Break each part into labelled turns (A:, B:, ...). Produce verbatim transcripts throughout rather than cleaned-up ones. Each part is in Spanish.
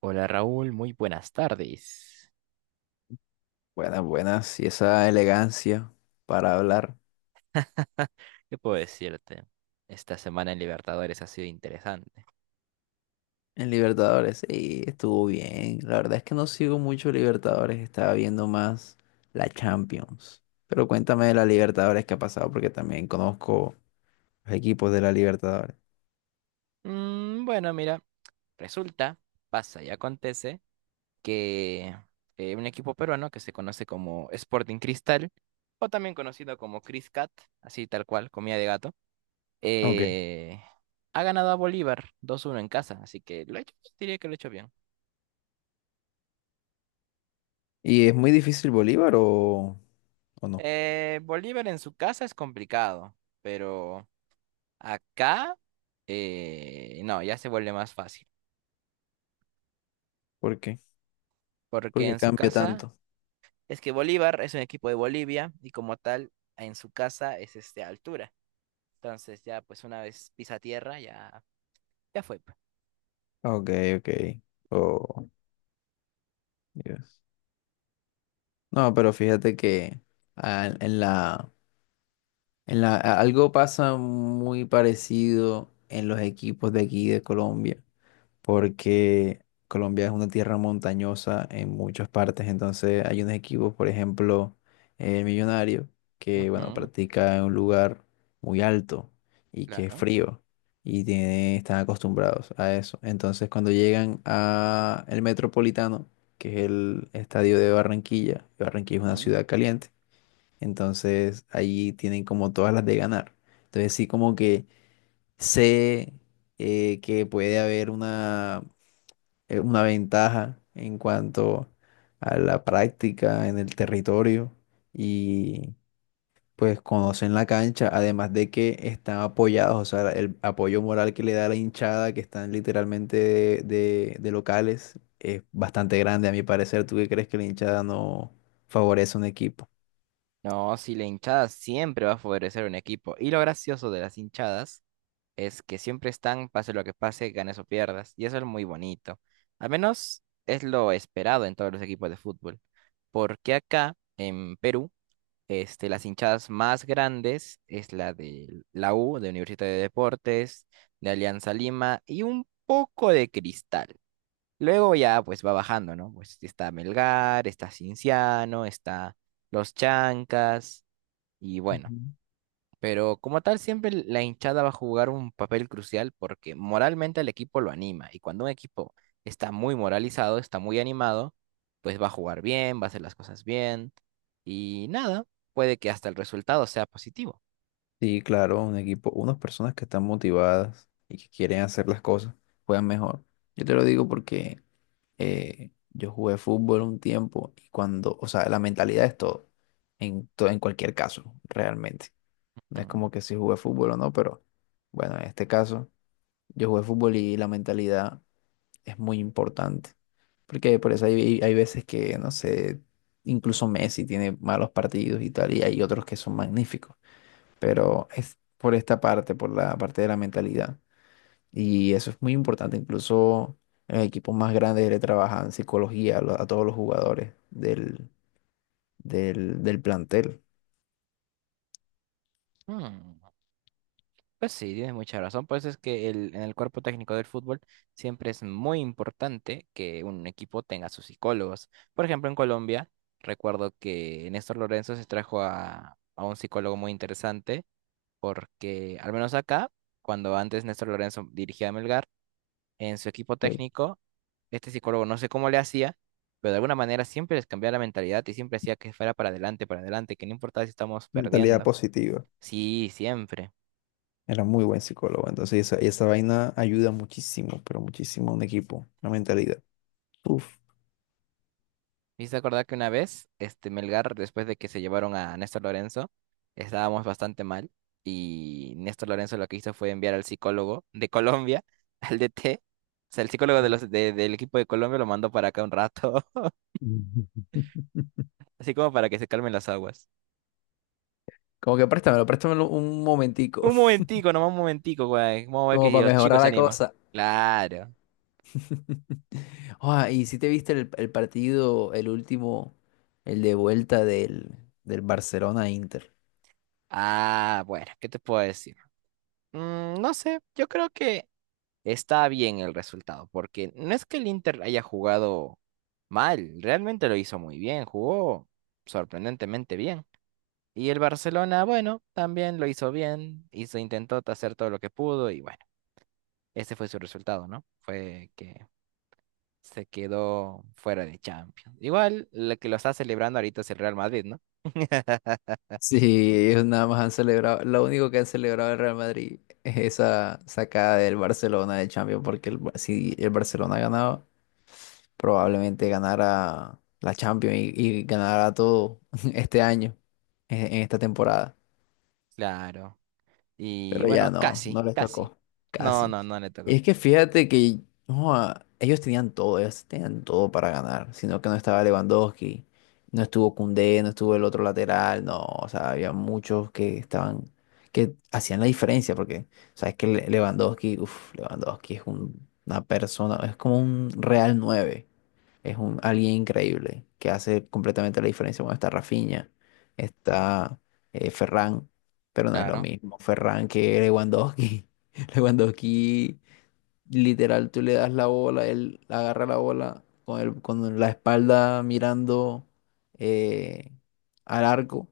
A: Hola Raúl, muy buenas tardes.
B: Buenas, buenas. Y esa elegancia para hablar
A: ¿Qué puedo decirte? Esta semana en Libertadores ha sido interesante.
B: en Libertadores. Sí, estuvo bien. La verdad es que no sigo mucho Libertadores. Estaba viendo más la Champions. Pero cuéntame de la Libertadores que ha pasado porque también conozco los equipos de la Libertadores.
A: Mm, bueno, mira, resulta, pasa y acontece que eh, un equipo peruano que se conoce como Sporting Cristal, o también conocido como Cris Cat, así tal cual, comida de gato,
B: Ok.
A: eh, ha ganado a Bolívar dos a uno en casa, así que lo he hecho, diría que lo he hecho bien.
B: ¿Y es muy difícil Bolívar o, o no?
A: Eh, Bolívar en su casa es complicado, pero... Acá, eh, no, ya se vuelve más fácil,
B: ¿Por qué?
A: porque
B: Porque
A: en su
B: cambia
A: casa,
B: tanto.
A: es que Bolívar es un equipo de Bolivia y como tal, en su casa es este altura. Entonces ya, pues una vez pisa tierra, ya, ya fue, pues.
B: Ok, ok. Oh, Dios. No, pero fíjate que ah, en la En la, a- algo pasa muy parecido en los equipos de aquí de Colombia, porque Colombia es una tierra montañosa en muchas partes, entonces hay unos equipos, por ejemplo, el Millonario, que bueno,
A: Ujú,
B: practica en un lugar muy alto y que es
A: claro.
B: frío y tiene, están acostumbrados a eso. Entonces cuando llegan a el Metropolitano, que es el estadio de Barranquilla, y Barranquilla es una
A: Ujú.
B: ciudad caliente, entonces ahí tienen como todas las de ganar. Entonces sí como que sé eh, que puede haber una, eh, una ventaja en cuanto a la práctica en el territorio y pues conocen la cancha, además de que están apoyados, o sea, el apoyo moral que le da la hinchada, que están literalmente de, de- de locales, es bastante grande a mi parecer. ¿Tú qué crees que la hinchada no favorece a un equipo?
A: No, si la hinchada siempre va a favorecer un equipo. Y lo gracioso de las hinchadas es que siempre están, pase lo que pase, ganes o pierdas. Y eso es muy bonito. Al menos es lo esperado en todos los equipos de fútbol. Porque acá, en Perú, este, las hinchadas más grandes es la de la U, de Universidad de Deportes, de Alianza Lima y un poco de Cristal. Luego ya pues va bajando, ¿no? Pues está Melgar, está Cinciano, está Los Chancas y bueno. Pero como tal, siempre la hinchada va a jugar un papel crucial porque moralmente el equipo lo anima. Y cuando un equipo está muy moralizado, está muy animado, pues va a jugar bien, va a hacer las cosas bien. Y nada, puede que hasta el resultado sea positivo.
B: Sí, claro, un equipo, unas personas que están motivadas y que quieren hacer las cosas, juegan mejor. Yo te lo digo porque eh, yo jugué fútbol un tiempo y cuando, o sea, la mentalidad es todo, en, to- en cualquier caso, realmente. No es como que si jugué fútbol o no, pero bueno, en este caso, yo jugué fútbol y la mentalidad es muy importante. Porque por eso hay, hay veces que, no sé, incluso Messi tiene malos partidos y tal, y hay otros que son magníficos pero es por esta parte, por la parte de la mentalidad. Y eso es muy importante, incluso en equipos más grandes le trabajan psicología a, lo- a todos los jugadores del, del, del plantel.
A: Ujú. Pues sí, tienes mucha razón. Pues es que el, en el cuerpo técnico del fútbol siempre es muy importante que un equipo tenga sus psicólogos. Por ejemplo, en Colombia, recuerdo que Néstor Lorenzo se trajo a, a un psicólogo muy interesante porque al menos acá, cuando antes Néstor Lorenzo dirigía a Melgar, en su equipo
B: Ok.
A: técnico, este psicólogo no sé cómo le hacía, pero de alguna manera siempre les cambiaba la mentalidad y siempre hacía que fuera para adelante, para adelante, que no importaba si estamos
B: Mentalidad
A: perdiendo.
B: positiva.
A: Sí, siempre.
B: Era muy buen psicólogo. Entonces, esa, esa vaina ayuda muchísimo, pero muchísimo a un equipo, la mentalidad. Uf.
A: Me hice acordar que una vez, este Melgar, después de que se llevaron a Néstor Lorenzo, estábamos bastante mal y Néstor Lorenzo lo que hizo fue enviar al psicólogo de Colombia, al D T, o sea, el psicólogo de los, de- del equipo de Colombia lo mandó para acá un rato. Así como para que se calmen las aguas.
B: Como que préstamelo, préstamelo un momentico,
A: Un momentico, nomás un momentico, güey. Vamos a ver que
B: como
A: si
B: para
A: los
B: mejorar
A: chicos se
B: la
A: animan.
B: cosa.
A: Claro.
B: Ah, y si te viste el, el partido, el último, el de vuelta del, del Barcelona-Inter.
A: Ah, bueno, ¿qué te puedo decir? Mm, no sé, yo creo que está bien el resultado, porque no es que el Inter haya jugado mal, realmente lo hizo muy bien, jugó sorprendentemente bien. Y el Barcelona, bueno, también lo hizo bien, hizo, intentó hacer todo lo que pudo y bueno, ese fue su resultado, ¿no? Fue que se quedó fuera de Champions. Igual, lo que lo está celebrando ahorita es el Real Madrid, ¿no?
B: Sí, ellos nada más han celebrado, lo único que han celebrado el Real Madrid es esa sacada del Barcelona de Champions, porque el Bar- si el Barcelona ganaba, probablemente ganara la Champions y, y ganara todo este año, en en esta temporada.
A: Claro. Y
B: Pero ya
A: bueno,
B: no, no
A: casi,
B: les
A: casi.
B: tocó,
A: No,
B: casi.
A: no, no le
B: Y
A: tocó.
B: es que fíjate que joa, ellos tenían todo, ellos tenían todo para ganar, sino que no estaba Lewandowski, no estuvo Koundé, no estuvo el otro lateral, no, o sea, había muchos que estaban, que hacían la diferencia, porque sabes que Le- Lewandowski, uff, Lewandowski es un- una persona, es como un Real nueve es un, alguien increíble que hace completamente la diferencia. Bueno, está Rafinha, está eh, Ferran, pero no es lo
A: Claro.
B: mismo Ferran que Lewandowski. Lewandowski, literal, tú le das la bola, él agarra la bola con, el, con la espalda mirando eh, al arco,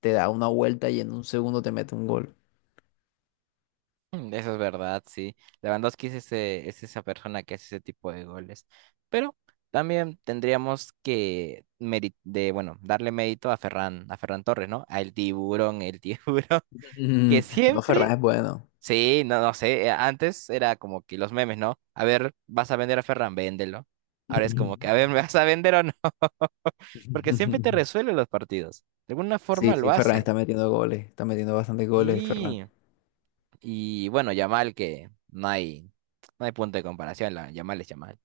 B: te da una vuelta y en un segundo te mete un gol.
A: Mm, eso es verdad, sí. Lewandowski es ese, es esa persona que hace ese tipo de goles. Pero también tendríamos que meri- de, bueno, darle mérito a Ferran, a Ferran Torres, ¿no? Al tiburón, el tiburón, que
B: Mm. No, Ferran
A: siempre...
B: es bueno.
A: Sí, no, no sé. eh, Antes era como que los memes, ¿no? A ver, ¿vas a vender a Ferran? Véndelo. Ahora es como que, a ver, ¿me vas a vender o no? Porque siempre te resuelve los partidos. De alguna forma
B: Sí,
A: lo
B: sí, Ferran
A: hace.
B: está metiendo goles, está metiendo bastantes goles, Ferran.
A: Sí. Y bueno, Yamal, que no hay, no hay punto de comparación. La, Yamal es Yamal.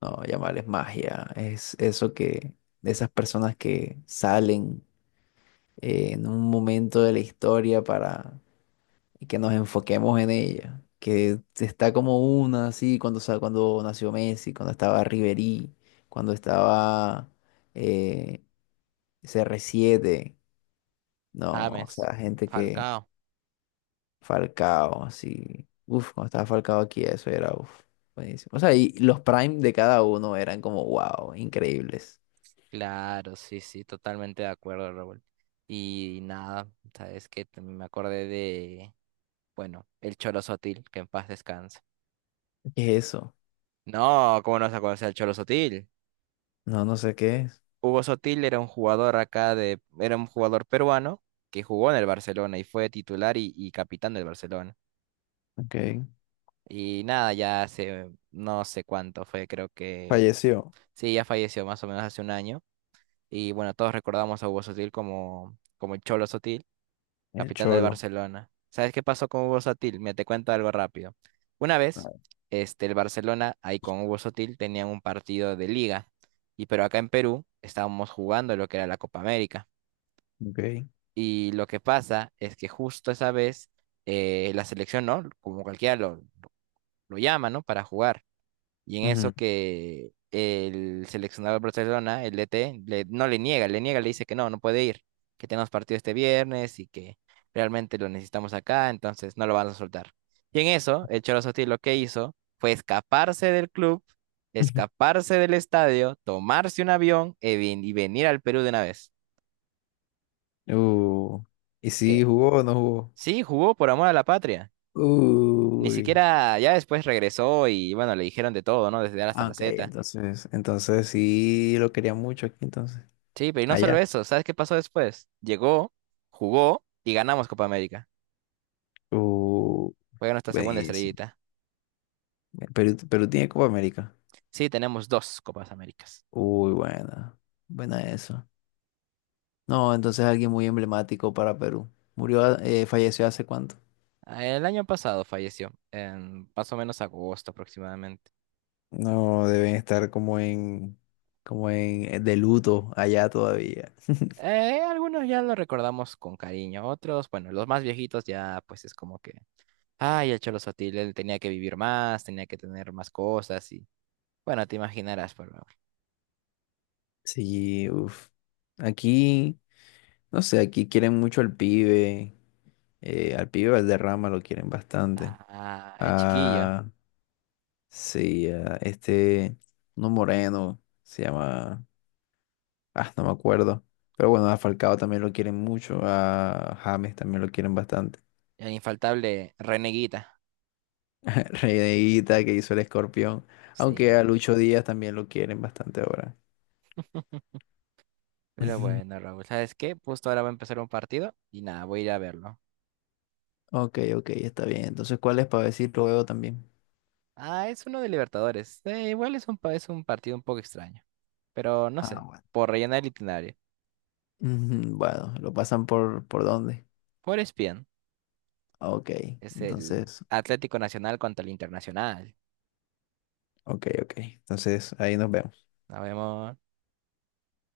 B: No, llamarles magia. Es eso que, de esas personas que salen eh, en un momento de la historia para que nos enfoquemos en ella. Que está como una, así, cuando, sa- cuando nació Messi, cuando estaba Ribery, cuando estaba eh, C R siete. No, o
A: James,
B: sea, gente que
A: Falcao.
B: Falcao, así. Uf, cuando estaba Falcao aquí, eso era, uf, buenísimo. O sea, y los prime de cada uno eran como, wow, increíbles.
A: Claro, sí, sí, totalmente de acuerdo, Raúl. Y nada, sabes que me acordé de, bueno, el Cholo Sotil, que en paz descanse.
B: ¿Qué es eso?
A: No, ¿cómo no vas a conocer al Cholo Sotil?
B: No, no sé qué es.
A: Hugo Sotil era un jugador acá de, era un jugador peruano que jugó en el Barcelona y fue titular y, y capitán del Barcelona.
B: Ok.
A: Y nada, ya hace no sé cuánto fue, creo que
B: Falleció
A: sí, ya falleció más o menos hace un año. Y bueno, todos recordamos a Hugo Sotil como, como el Cholo Sotil,
B: el
A: capitán del
B: Cholo.
A: Barcelona. ¿Sabes qué pasó con Hugo Sotil? Me te cuento algo rápido. Una vez,
B: Ah,
A: este, el Barcelona ahí con Hugo Sotil tenían un partido de liga, y pero acá en Perú estábamos jugando lo que era la Copa América.
B: ok.
A: Y lo que pasa es que justo esa vez eh, la selección, ¿no? Como cualquiera lo, lo llama, ¿no? Para jugar. Y en eso
B: Ujú.
A: que el seleccionador de Barcelona, el D T, le- no le niega, le niega, le dice que no, no puede ir, que tenemos partido este viernes y que realmente lo necesitamos acá, entonces no lo van a soltar. Y en eso, el Cholo Sotil lo que hizo fue escaparse del club, escaparse del estadio, tomarse un avión y, ven- y venir al Perú de una vez.
B: Uh, ¿y si
A: Que
B: jugó o no jugó?
A: sí, jugó por amor a la patria. Ni
B: Uy.
A: siquiera, ya después regresó y bueno, le dijeron de todo, ¿no? Desde A hasta
B: Ah,
A: la
B: ok,
A: Z.
B: entonces. Entonces, sí lo quería mucho aquí entonces.
A: Sí, pero y no solo
B: Allá.
A: eso, ¿sabes qué pasó después? Llegó, jugó y ganamos Copa América.
B: Uh,
A: Fue nuestra segunda
B: buenísimo.
A: estrellita.
B: Perú, Perú tiene Copa América.
A: Sí, tenemos dos Copas Américas.
B: Uy, buena. Buena eso. No, entonces alguien muy emblemático para Perú. Murió, eh, falleció hace cuánto.
A: Ah, el año pasado falleció, en más o menos agosto aproximadamente.
B: No, deben estar como en, como en de luto allá todavía.
A: Eh, algunos ya lo recordamos con cariño, otros, bueno, los más viejitos ya pues es como que, ay, el Cholo Sotil, él tenía que vivir más, tenía que tener más cosas y bueno, te imaginarás, pero...
B: Sí, uff. Aquí, no sé, aquí quieren mucho al pibe. Eh, al pibe Valderrama lo quieren bastante.
A: Ah, el chiquillo.
B: Ah, sí, a este, no moreno, se llama, ah, no me acuerdo. Pero bueno, a Falcao también lo quieren mucho, a James también lo quieren bastante.
A: El infaltable Reneguita.
B: Reneguita que hizo el escorpión, aunque a
A: Sí.
B: Lucho Díaz también lo quieren bastante ahora.
A: Pero bueno, Raúl, ¿sabes qué? Justo ahora va a empezar un partido y nada, voy a ir a verlo.
B: Ok, ok, está bien. Entonces, ¿cuál es para decir luego también?
A: Ah, es uno de Libertadores. Eh, igual es un, pa- es un partido un poco extraño. Pero no sé,
B: Ah, bueno.
A: por rellenar el itinerario.
B: Ujú, bueno, ¿lo pasan por, por dónde?
A: Por E S P N
B: Ok,
A: es el
B: entonces,
A: Atlético Nacional contra el Internacional.
B: ok, ok. Entonces, ahí nos vemos.
A: Nos vemos.